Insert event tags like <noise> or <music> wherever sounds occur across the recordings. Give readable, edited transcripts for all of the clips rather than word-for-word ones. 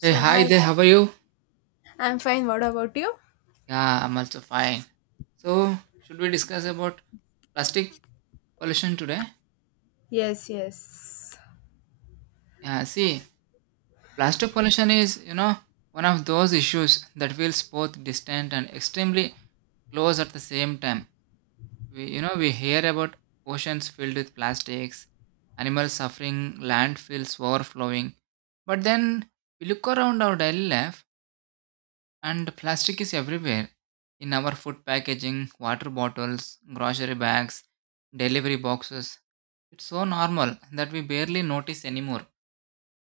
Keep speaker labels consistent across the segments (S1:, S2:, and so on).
S1: Hey, hi
S2: hi,
S1: there, how are you?
S2: I'm fine. What about you?
S1: Yeah, I'm also fine. So, should we discuss about plastic pollution today?
S2: Yes, yes.
S1: Yeah, see, plastic pollution is one of those issues that feels both distant and extremely close at the same time. We hear about oceans filled with plastics, animals suffering, landfills overflowing. But then we look around our daily life, and plastic is everywhere, in our food packaging, water bottles, grocery bags, delivery boxes. It's so normal that we barely notice anymore.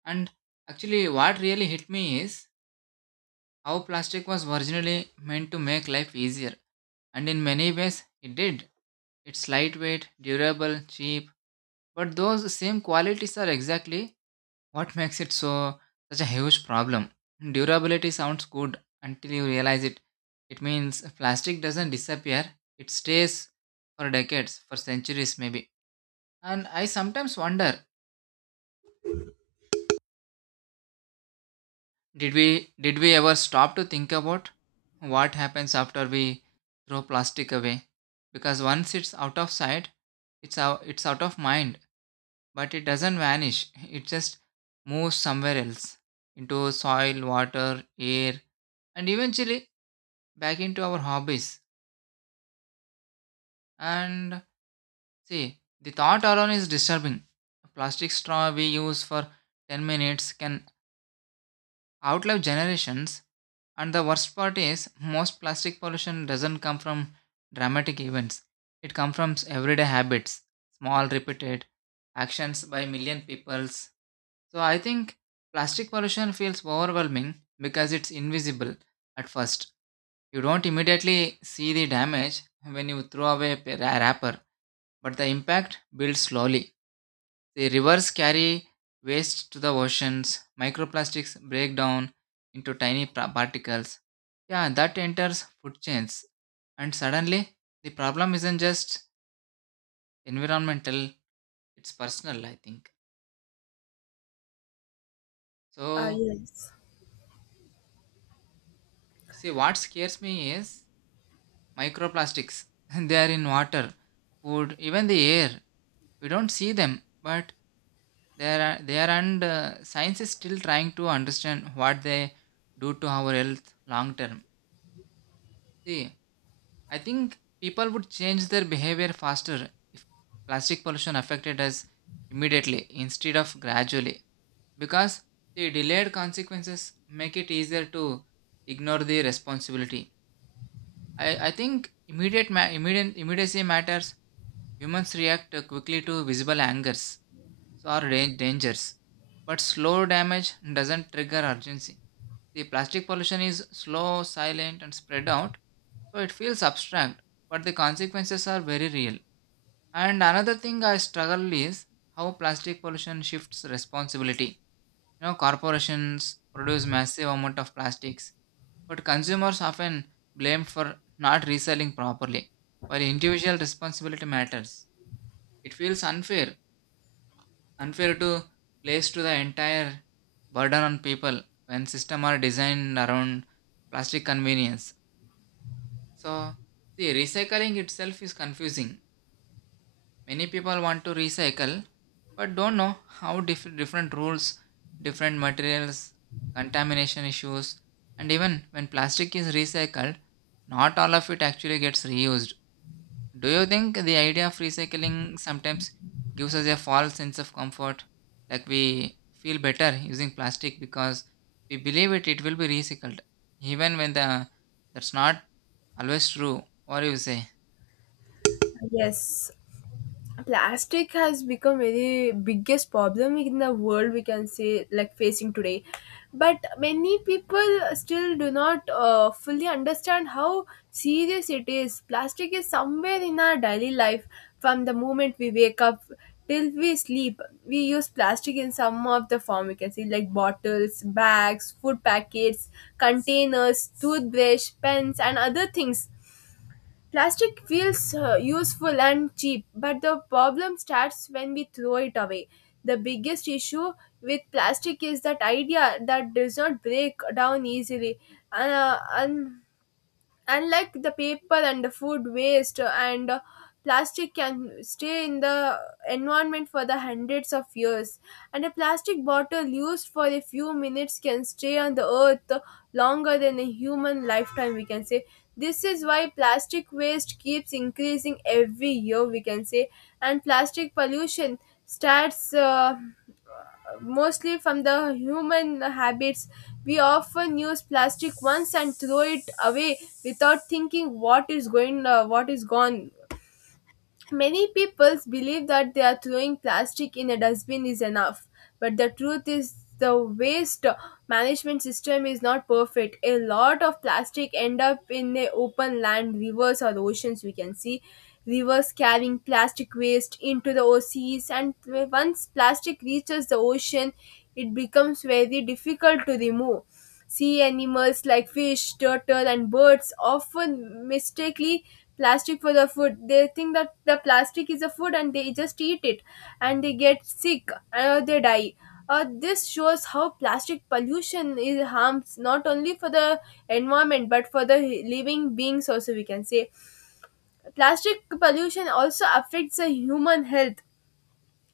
S1: And actually, what really hit me is how plastic was originally meant to make life easier. And in many ways, it did. It's lightweight, durable, cheap, but those same qualities are exactly what makes it such a huge problem. Durability sounds good until you realize it. It means plastic doesn't disappear, it stays for decades, for centuries maybe. And I sometimes wonder, did we ever stop to think about what happens after we throw plastic away? Because once it's out of sight, it's out of mind, but it doesn't vanish. It just moves somewhere else, into soil, water, air, and eventually back into our hobbies. And see, the thought alone is disturbing. A plastic straw we use for 10 minutes can outlive generations. And the worst part is, most plastic pollution doesn't come from dramatic events. It comes from everyday habits, small repeated actions by million peoples. So I think plastic pollution feels overwhelming because it's invisible at first. You don't immediately see the damage when you throw away a wrapper, but the impact builds slowly. The rivers carry waste to the oceans, microplastics break down into tiny particles. Yeah, that enters food chains, and suddenly the problem isn't just environmental, it's personal, I think.
S2: Uh,
S1: So,
S2: yes.
S1: you see, what scares me is microplastics. <laughs> They are in water, food, even the air. We don't see them, but they are, and science is still trying to understand what they do to our health long term. See, I think people would change their behavior faster if plastic pollution affected us immediately instead of gradually, because the delayed consequences make it easier to ignore the responsibility. I think immediate ma- immediate immediacy matters. Humans react quickly to visible angers, so, or dangers, but slow damage doesn't trigger urgency. The plastic pollution is slow, silent, and spread out, so it feels abstract, but the consequences are very real. And another thing I struggle is how plastic pollution shifts responsibility. Corporations produce massive amount of plastics, but consumers often blamed for not reselling properly. While individual responsibility matters, it feels unfair to place to the entire burden on people when systems are designed around plastic convenience. So, see, recycling itself is confusing. Many people want to recycle but don't know how, different rules, different materials, contamination issues, and even when plastic is recycled, not all of it actually gets reused. Do you think the idea of recycling sometimes gives us a false sense of comfort? Like we feel better using plastic because we believe it will be recycled, even when the that's not always true. What do you say?
S2: Yes. Plastic has become very biggest problem in the world, we can say, like facing today, but many people still do not fully understand how serious it is. Plastic is somewhere in our daily life, from the moment we wake up till we sleep. We use plastic in some of the form, we can see, like bottles, bags, food packets, containers, toothbrush, pens and other things. Plastic feels useful and cheap, but the problem starts when we throw it away. The biggest issue with plastic is that idea that does not break down easily. And unlike the paper and the food waste and plastic can stay in the environment for the hundreds of years, and a plastic bottle used for a few minutes can stay on the earth longer than a human lifetime, we can say. This is why plastic waste keeps increasing every year, we can say. And plastic pollution starts mostly from the human habits. We often use plastic once and throw it away without thinking what is going, what is gone. Many people believe that they are throwing plastic in a dustbin is enough, but the truth is the waste management system is not perfect. A lot of plastic end up in the open land, rivers or oceans, we can see. Rivers carrying plastic waste into the oceans, and once plastic reaches the ocean, it becomes very difficult to remove. Sea animals like fish, turtle and birds often mistakenly plastic for the food. They think that the plastic is a food and they just eat it, and they get sick, they die. This shows how plastic pollution is harms not only for the environment but for the living beings also, we can say. Plastic pollution also affects the human health.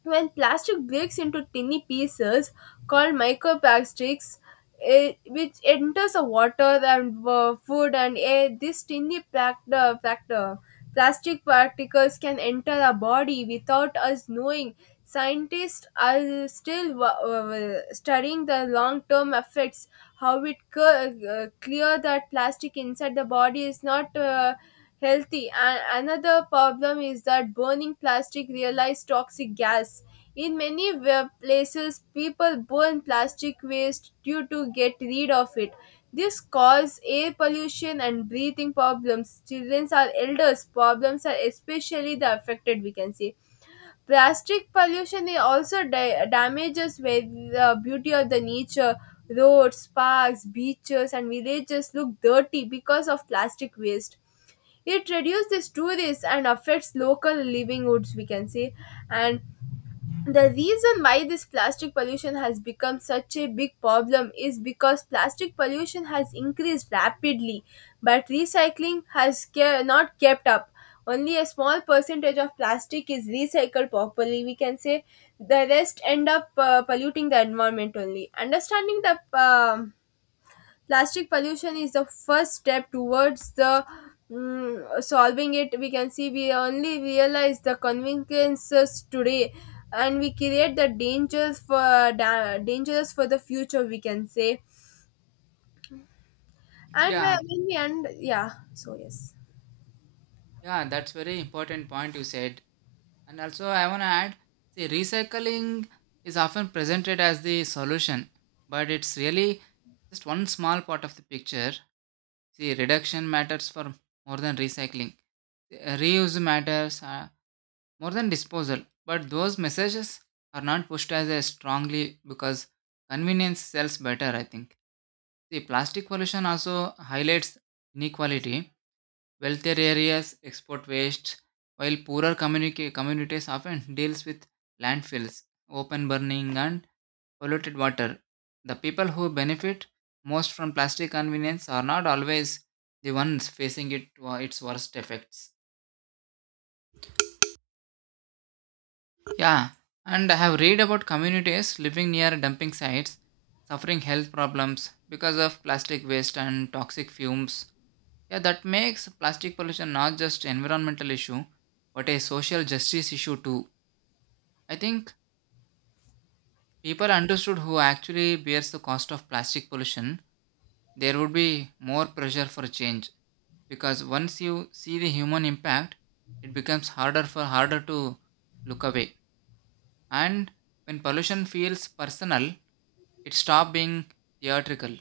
S2: When plastic breaks into tiny pieces called microplastics, which enters the water and food and air, these tiny plastic particles can enter our body without us knowing. Scientists are still studying the long-term effects. How it co- Clear that plastic inside the body is not. Healthy. And another problem is that burning plastic releases toxic gas. In many places, people burn plastic waste due to get rid of it. This causes air pollution and breathing problems. Children or elders problems are especially the affected, we can say. Plastic pollution is also damages where the beauty of the nature. Roads, parks, beaches, and villages look dirty because of plastic waste. It reduces tourists and affects local livelihoods, we can say. And the reason why this plastic pollution has become such a big problem is because plastic pollution has increased rapidly, but recycling has not kept up. Only a small percentage of plastic is recycled properly, we can say. The rest end up polluting the environment only. Understanding the plastic pollution is the first step towards the solving it, we can see. We only realize the conveniences today, and we create the dangers for dangers for the future, we can say. And when
S1: Yeah,
S2: when we end, yeah, so yes.
S1: yeah, that's very important point you said. And also, I want to add, see, recycling is often presented as the solution, but it's really just one small part of the picture. See, reduction matters for more than recycling. Reuse matters more than disposal, but those messages are not pushed as a strongly because convenience sells better, I think. See, plastic pollution also highlights inequality. Wealthier areas export waste, while poorer communities often deals with landfills, open burning, and polluted water. The people who benefit most from plastic convenience are not always the ones facing its worst effects. Yeah, and I have read about communities living near dumping sites suffering health problems because of plastic waste and toxic fumes. Yeah, that makes plastic pollution not just environmental issue, but a social justice issue too. I think people understood who actually bears the cost of plastic pollution, there would be more pressure for change, because once you see the human impact, it becomes harder to look away. And when pollution feels personal, it stops being theatrical.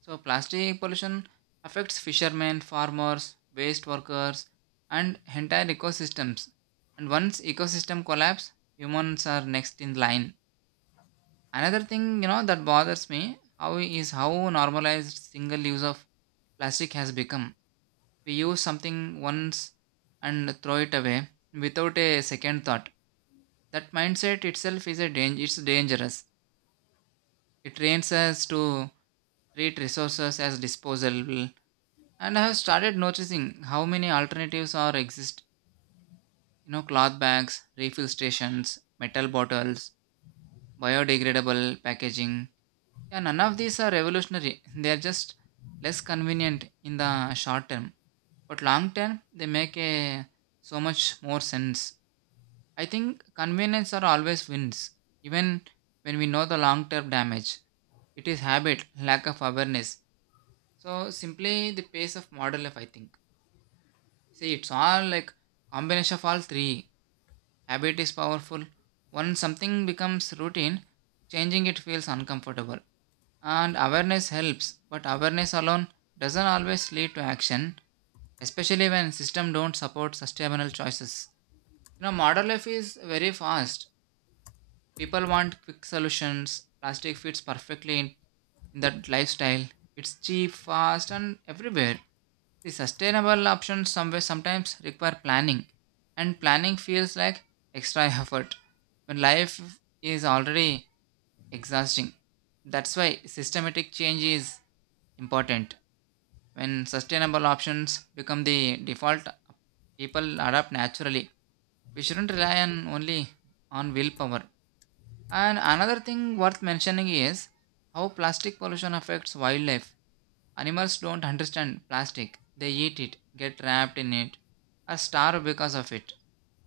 S1: So plastic pollution affects fishermen, farmers, waste workers, and entire ecosystems. And once ecosystem collapse, humans are next in line. Another thing that bothers me how normalized single use of plastic has become, we use something once and throw it away without a second thought. That mindset itself is a danger. It's dangerous. It trains us to treat resources as disposable. And I have started noticing how many alternatives are exist. Cloth bags, refill stations, metal bottles, biodegradable packaging. Yeah, none of these are revolutionary. They are just less convenient in the short term, but long term they make a so much more sense. I think convenience are always wins, even when we know the long term damage. It is habit, lack of awareness. So simply the pace of modern life, I think. See, it's all like combination of all three. Habit is powerful. Once something becomes routine, changing it feels uncomfortable. And awareness helps, but awareness alone doesn't always lead to action, especially when system don't support sustainable choices. Modern life is very fast. People want quick solutions. Plastic fits perfectly in that lifestyle. It's cheap, fast, and everywhere. The sustainable options somewhere sometimes require planning, and planning feels like extra <laughs> effort when life is already exhausting. That's why systematic change is important. When sustainable options become the default, people adapt naturally. We shouldn't rely on only on willpower. And another thing worth mentioning is how plastic pollution affects wildlife. Animals don't understand plastic, they eat it, get trapped in it, or starve because of it.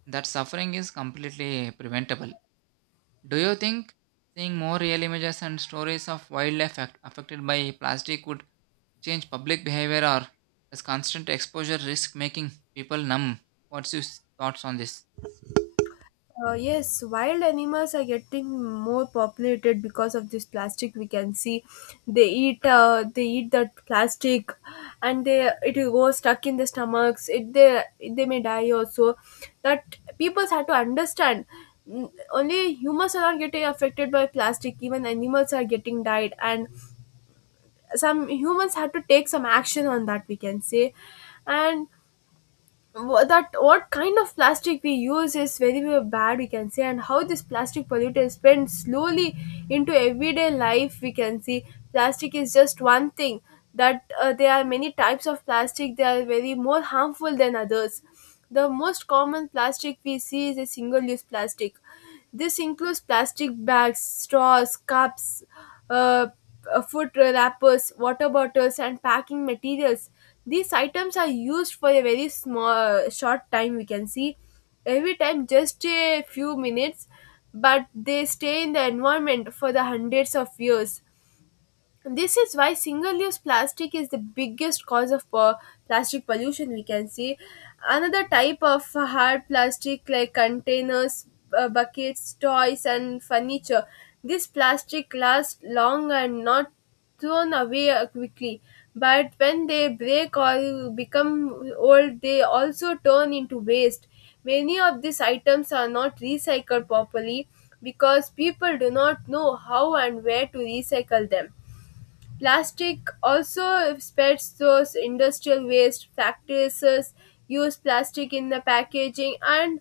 S1: That suffering is completely preventable. Do you think seeing more real images and stories of wildlife affected by plastic would change public behavior, or does constant exposure risk making people numb? What's your thoughts on this?
S2: Yes, wild animals are getting more populated because of this plastic, we can see. They eat, that plastic, and they, it will go stuck in the stomachs. It they may die also. That people have to understand. Only humans are not getting affected by plastic. Even animals are getting died, and some humans have to take some action on that, we can say. And that what kind of plastic we use is very bad, we can say, and how this plastic pollutant spreads slowly into everyday life, we can see. Plastic is just one thing that there are many types of plastic. They are very more harmful than others. The most common plastic we see is a single use plastic. This includes plastic bags, straws, cups, uh, food wrappers, water bottles, and packing materials. These items are used for a very small, short time, we can see. Every time, just a few minutes, but they stay in the environment for the hundreds of years. This is why single-use plastic is the biggest cause of plastic pollution, we can see. Another type of hard plastic like containers, buckets, toys, and furniture. This plastic lasts long and not thrown away quickly. But when they break or become old, they also turn into waste. Many of these items are not recycled properly because people do not know how and where to recycle them. Plastic also spreads those industrial waste practices. Use plastic in the packaging and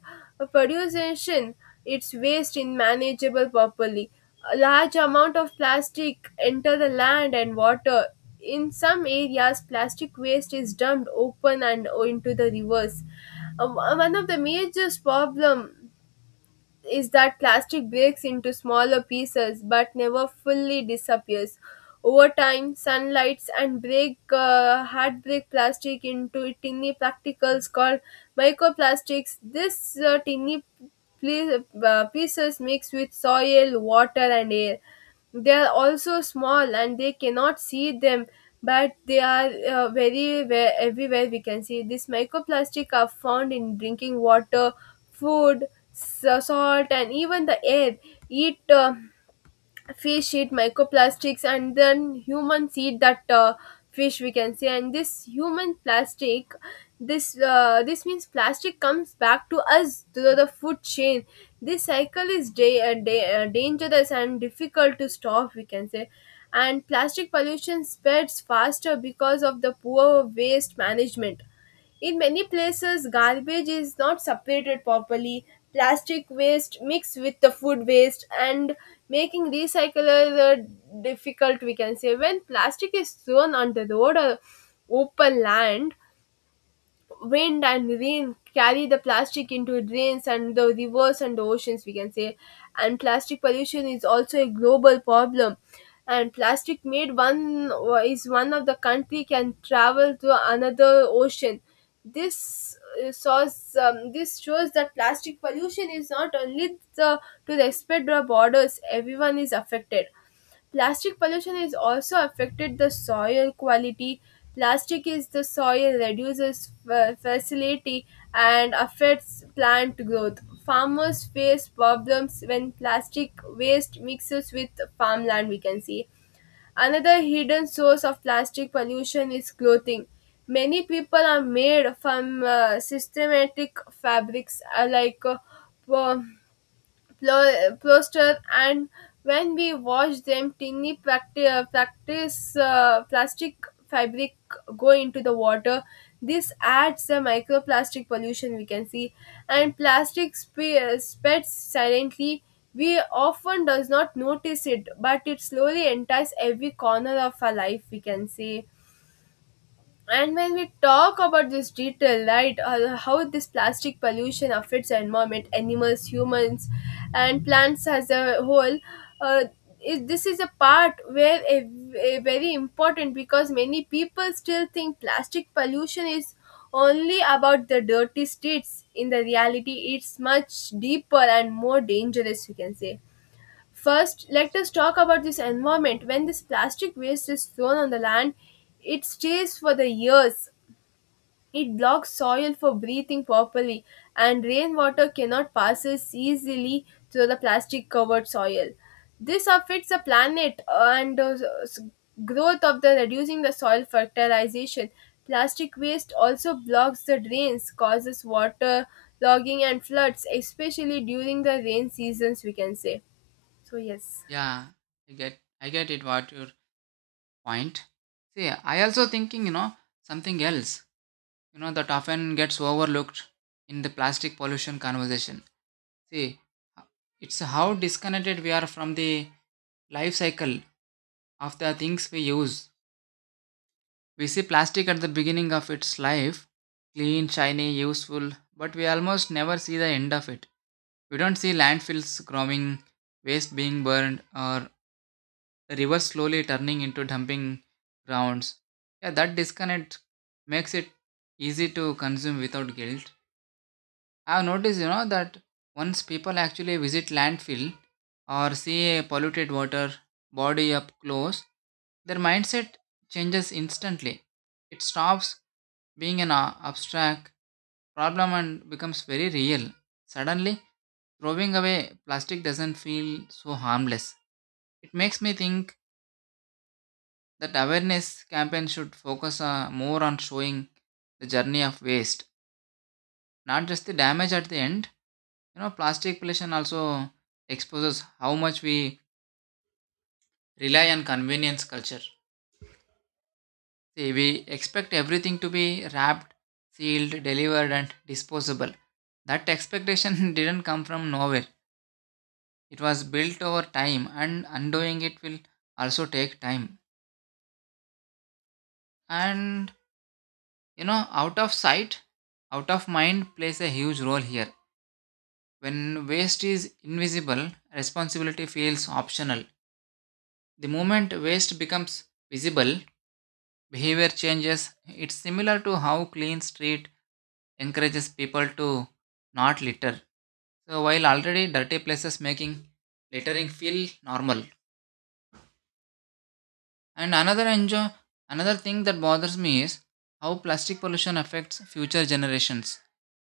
S2: production, its waste in manageable properly. A large amount of plastic enter the land and water. In some areas, plastic waste is dumped open and into the rivers. One of the major problem is that plastic breaks into smaller pieces but never fully disappears. Over time, sunlights and break hard break plastic into tiny particles called microplastics. This Tiny pieces mix with soil, water, and air. They are also small and they cannot see them, but they are everywhere, we can see. This microplastic are found in drinking water, food, salt and even the air. It Fish eat microplastics and then humans eat that fish, we can say. And this human plastic, this means plastic comes back to us through the food chain. This cycle is dangerous and difficult to stop, we can say. And plastic pollution spreads faster because of the poor waste management. In many places, garbage is not separated properly. Plastic waste mixed with the food waste and making recycler difficult, we can say. When plastic is thrown on the road or open land, wind and rain carry the plastic into drains and the rivers and the oceans, we can say. And plastic pollution is also a global problem, and plastic made one is one of the country can travel to another ocean. this this shows that plastic pollution is not only the, to respect the borders, everyone is affected. Plastic pollution is also affected the soil quality. Plastic is the soil reduces facility and affects plant growth. Farmers face problems when plastic waste mixes with farmland, we can see. Another hidden source of plastic pollution is clothing. Many people are made from systematic fabrics like po- plaster, and when we wash them, tiny plastic fabric go into the water. This adds a microplastic pollution, we can see. And plastic spreads silently. We often does not notice it, but it slowly enters every corner of our life, we can see. And when we talk about this detail, right, how this plastic pollution affects the environment, animals, humans, and plants as a whole, uh, this is a part where a very important, because many people still think plastic pollution is only about the dirty streets. In the reality, it's much deeper and more dangerous, you can say. First, let us talk about this environment. When this plastic waste is thrown on the land, it stays for the years. It blocks soil for breathing properly, and rainwater cannot pass easily through the plastic covered soil. This affects the planet and s- growth of the reducing the soil fertilization. Plastic waste also blocks the drains, causes water logging and floods, especially during the rain seasons, we can say. So, yes.
S1: Yeah, I get it. What you're point. See, I also thinking something else that often gets overlooked in the plastic pollution conversation. See, it's how disconnected we are from the life cycle of the things we use. We see plastic at the beginning of its life, clean, shiny, useful, but we almost never see the end of it. We don't see landfills growing, waste being burned, or the river slowly turning into dumping grounds. Yeah, that disconnect makes it easy to consume without guilt. I've noticed that once people actually visit landfill or see a polluted water body up close, their mindset changes instantly. It stops being an abstract problem and becomes very real. Suddenly, throwing away plastic doesn't feel so harmless. It makes me think that awareness campaign should focus more on showing the journey of waste, not just the damage at the end. Plastic pollution also exposes how much we rely on convenience culture. See, we expect everything to be wrapped, sealed, delivered, and disposable. That expectation <laughs> didn't come from nowhere, it was built over time, and undoing it will also take time. And out of sight, out of mind plays a huge role here. When waste is invisible, responsibility feels optional. The moment waste becomes visible, behavior changes. It's similar to how clean street encourages people to not litter. So while already dirty places making littering feel normal. And another thing that bothers me is how plastic pollution affects future generations,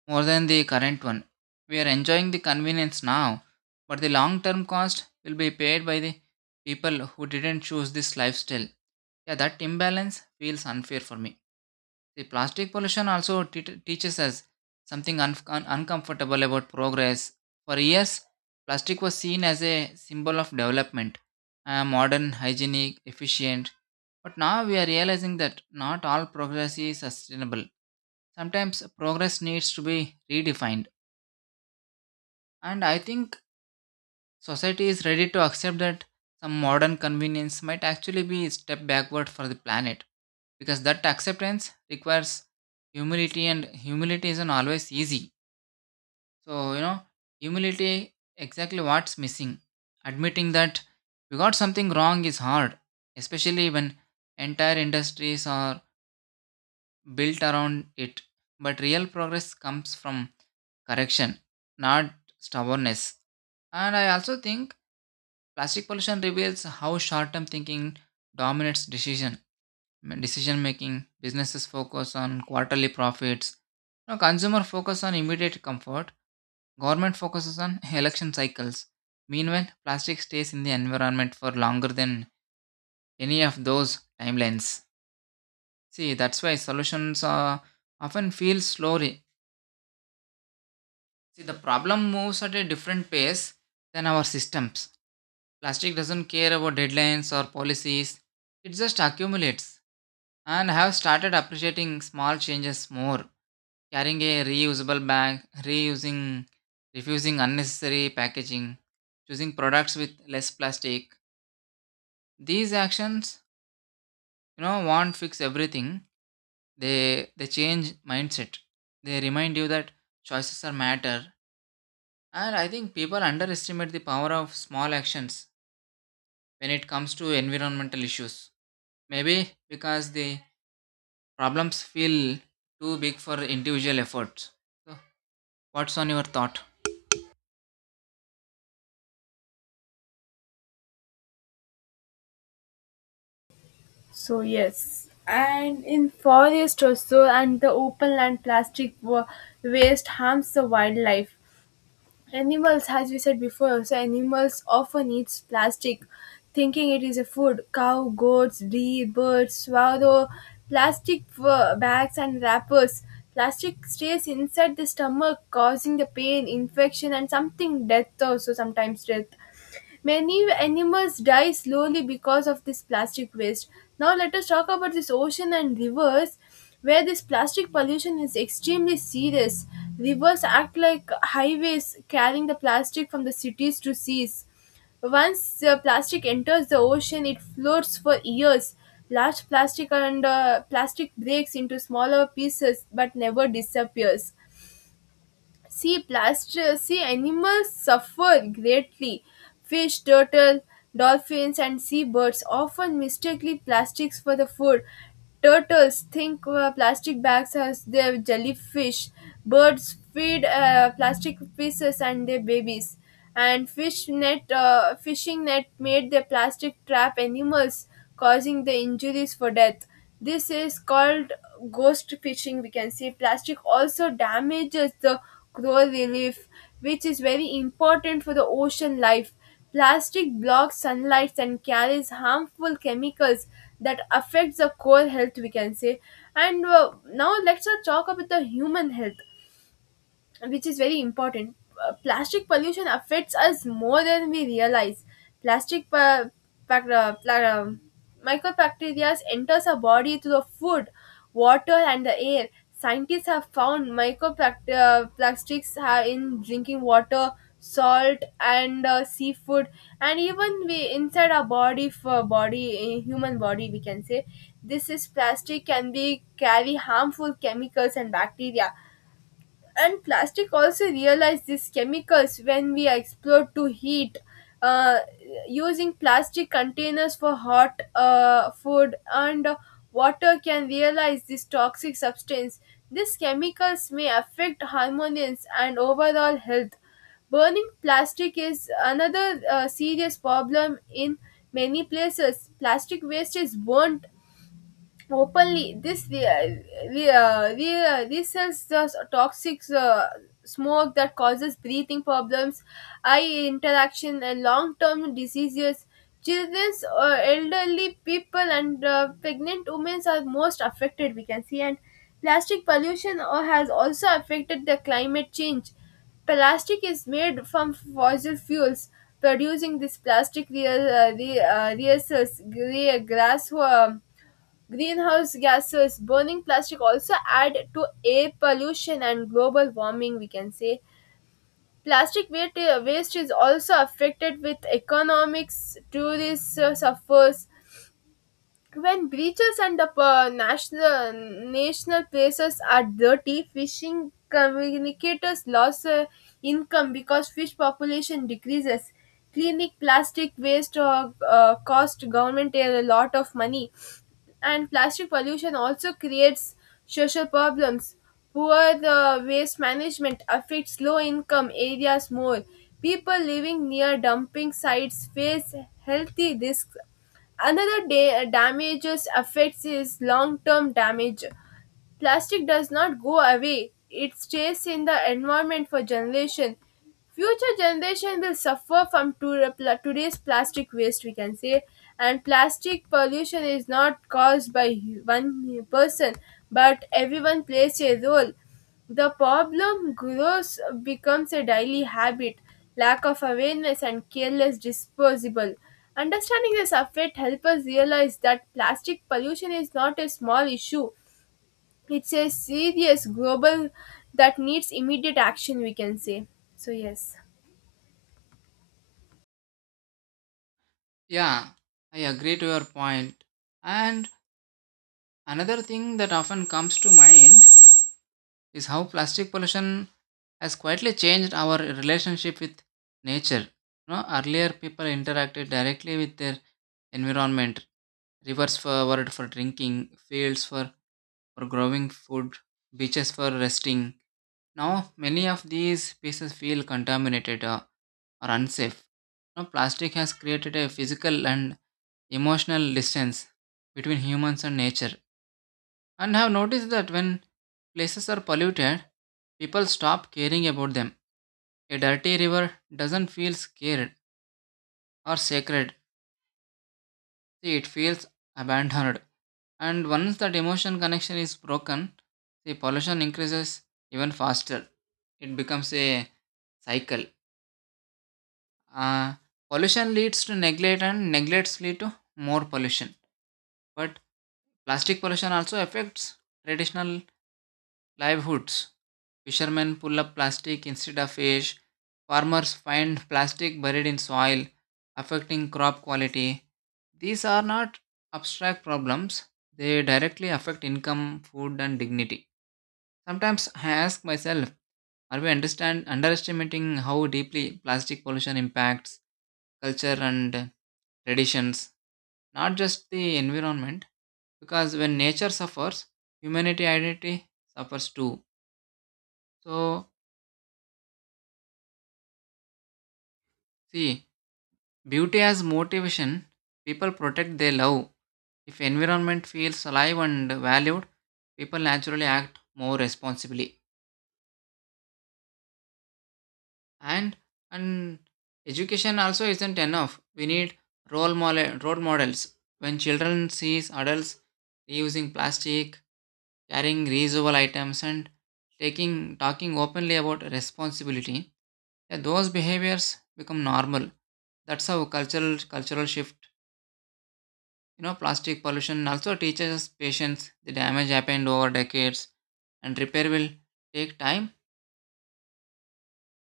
S1: more than the current one. We are enjoying the convenience now, but the long term cost will be paid by the people who didn't choose this lifestyle. Yeah, that imbalance feels unfair for me. The plastic pollution also teaches us something uncomfortable about progress. For years, plastic was seen as a symbol of development, modern, hygienic, efficient. But now we are realizing that not all progress is sustainable. Sometimes progress needs to be redefined. And I think society is ready to accept that some modern convenience might actually be a step backward for the planet, because that acceptance requires humility, and humility isn't always easy. So humility exactly what's missing. Admitting that we got something wrong is hard, especially when entire industries are built around it. But real progress comes from correction, not stubbornness. And I also think plastic pollution reveals how short-term thinking dominates decision making. Businesses focus on quarterly profits. Now, consumer focus on immediate comfort. Government focuses on election cycles. Meanwhile, plastic stays in the environment for longer than any of those timelines. See, that's why solutions are often feel slowly. See, the problem moves at a different pace than our systems. Plastic doesn't care about deadlines or policies. It just accumulates. And have started appreciating small changes more. Carrying a reusable bag, reusing, refusing unnecessary packaging, choosing products with less plastic. These actions won't fix everything. They change mindset. They remind you that choices are matter. And I think people underestimate the power of small actions when it comes to environmental issues. Maybe because the problems feel too big for individual efforts. So, what's on your thought?
S2: So yes, and in forest also, and the open land plastic waste harms the wildlife. Animals, as we said before, also animals often eats plastic, thinking it is a food. Cow, goats, deer, birds, swallow, plastic bags and wrappers. Plastic stays inside the stomach, causing the pain, infection, and something death also sometimes death. Many animals die slowly because of this plastic waste. Now let us talk about this ocean and rivers where this plastic pollution is extremely serious. Rivers act like highways carrying the plastic from the cities to seas. Once the plastic enters the ocean, it floats for years. Large plastic and plastic breaks into smaller pieces but never disappears. See, animals suffer greatly. Fish, turtle, dolphins and seabirds often mistakenly plastics for the food. Turtles think plastic bags as their jellyfish. Birds feed plastic pieces and their babies. And fishing net made the plastic trap animals, causing the injuries for death. This is called ghost fishing, we can see. Plastic also damages the coral reef, which is very important for the ocean life. Plastic blocks sunlight and carries harmful chemicals that affects the core health, we can say. And now let's not talk about the human health, which is very important. Plastic pollution affects us more than we realize. Plastic pa- pac- pla- Microbacteria enters our body through the food, water, and the air. Scientists have found microplastics are in drinking water, salt, and seafood, and even we inside our body, for body, human body, we can say. This is plastic can be carry harmful chemicals and bacteria. And plastic also realize these chemicals when we explore to heat. uh, Using plastic containers for hot food and water can realize this toxic substance. These chemicals may affect hormones and overall health. Burning plastic is another serious problem. In many places plastic waste is burnt openly. This we This is the toxic smoke that causes breathing problems, eye interaction and long-term diseases. Children or elderly people and pregnant women are most affected, we can see. And plastic pollution has also affected the climate change. Plastic is made from fossil fuels. Producing this plastic real re, reassess, gray grass greenhouse gases, burning plastic also add to air pollution and global warming, we can say. Plastic waste is also affected with economics, tourists suffers. When beaches and the national places are dirty, fishing communicators lost income because fish population decreases. Cleaning plastic waste cost government a lot of money. And plastic pollution also creates social problems. Poor waste management affects low income areas more. People living near dumping sites face healthy risks. Another damages affects is long term damage. Plastic does not go away, it stays in the environment for generations. Future generation will suffer from today's plastic waste, we can say. And plastic pollution is not caused by one person, but everyone plays a role. The problem grows, becomes a daily habit, lack of awareness, and careless disposable. Understanding this effect helps us realize that plastic pollution is not a small issue. It's a serious global that needs immediate action, we can say. So, yes.
S1: Yeah, I agree to your point. And another thing that often comes to mind is how plastic pollution has quietly changed our relationship with nature. Earlier people interacted directly with their environment, rivers for world for drinking, fields for growing food, beaches for resting. Now many of these places feel contaminated or unsafe. Now plastic has created a physical and emotional distance between humans and nature, and have noticed that when places are polluted, people stop caring about them. A dirty river doesn't feel scared or sacred, see, it feels abandoned. And once that emotion connection is broken, the pollution increases even faster. It becomes a cycle. Uh, Pollution leads to neglect, and neglects lead to more pollution. But plastic pollution also affects traditional livelihoods. Fishermen pull up plastic instead of fish. Farmers find plastic buried in soil, affecting crop quality. These are not abstract problems, they directly affect income, food, and dignity. Sometimes I ask myself, are we understand underestimating how deeply plastic pollution impacts culture and traditions, not just the environment? Because when nature suffers, humanity identity suffers too. So, see, beauty as motivation, people protect their love. If environment feels alive and valued, people naturally act more responsibly. And and education also isn't enough. We need role models. When children sees adults reusing plastic, carrying reusable items, and taking talking openly about responsibility, yeah, those behaviors become normal. That's how cultural shift. Plastic pollution also teaches us patience. The damage happened over decades, and repair will take time,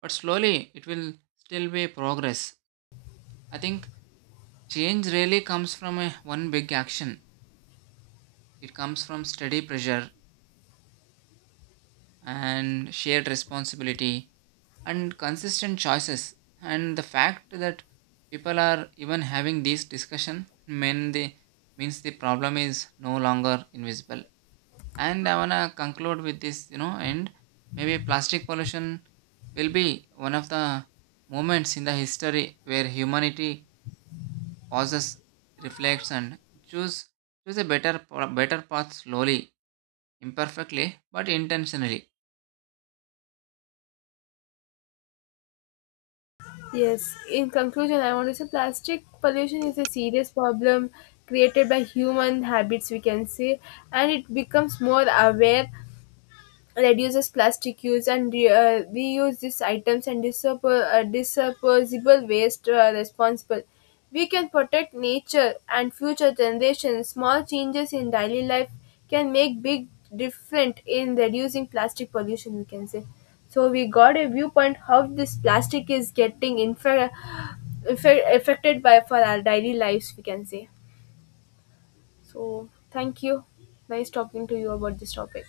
S1: but slowly it will still be progress. I think change really comes from one big action. It comes from steady pressure and shared responsibility and consistent choices. And the fact that people are even having this discussion means the problem is no longer invisible. And I wanna conclude with this and maybe plastic pollution will be one of the moments in the history where humanity pauses, reflects, and choose choose a better path, slowly, imperfectly, but intentionally.
S2: Yes, in conclusion, I want to say plastic pollution is a serious problem created by human habits, we can say, and it becomes more aware, reduces plastic use and reuse these items and disposable waste responsible. We can protect nature and future generations. Small changes in daily life can make big difference in reducing plastic pollution, we can say. So we got a viewpoint how this plastic is getting affected by for our daily lives, we can say. So thank you. Nice talking to you about this topic.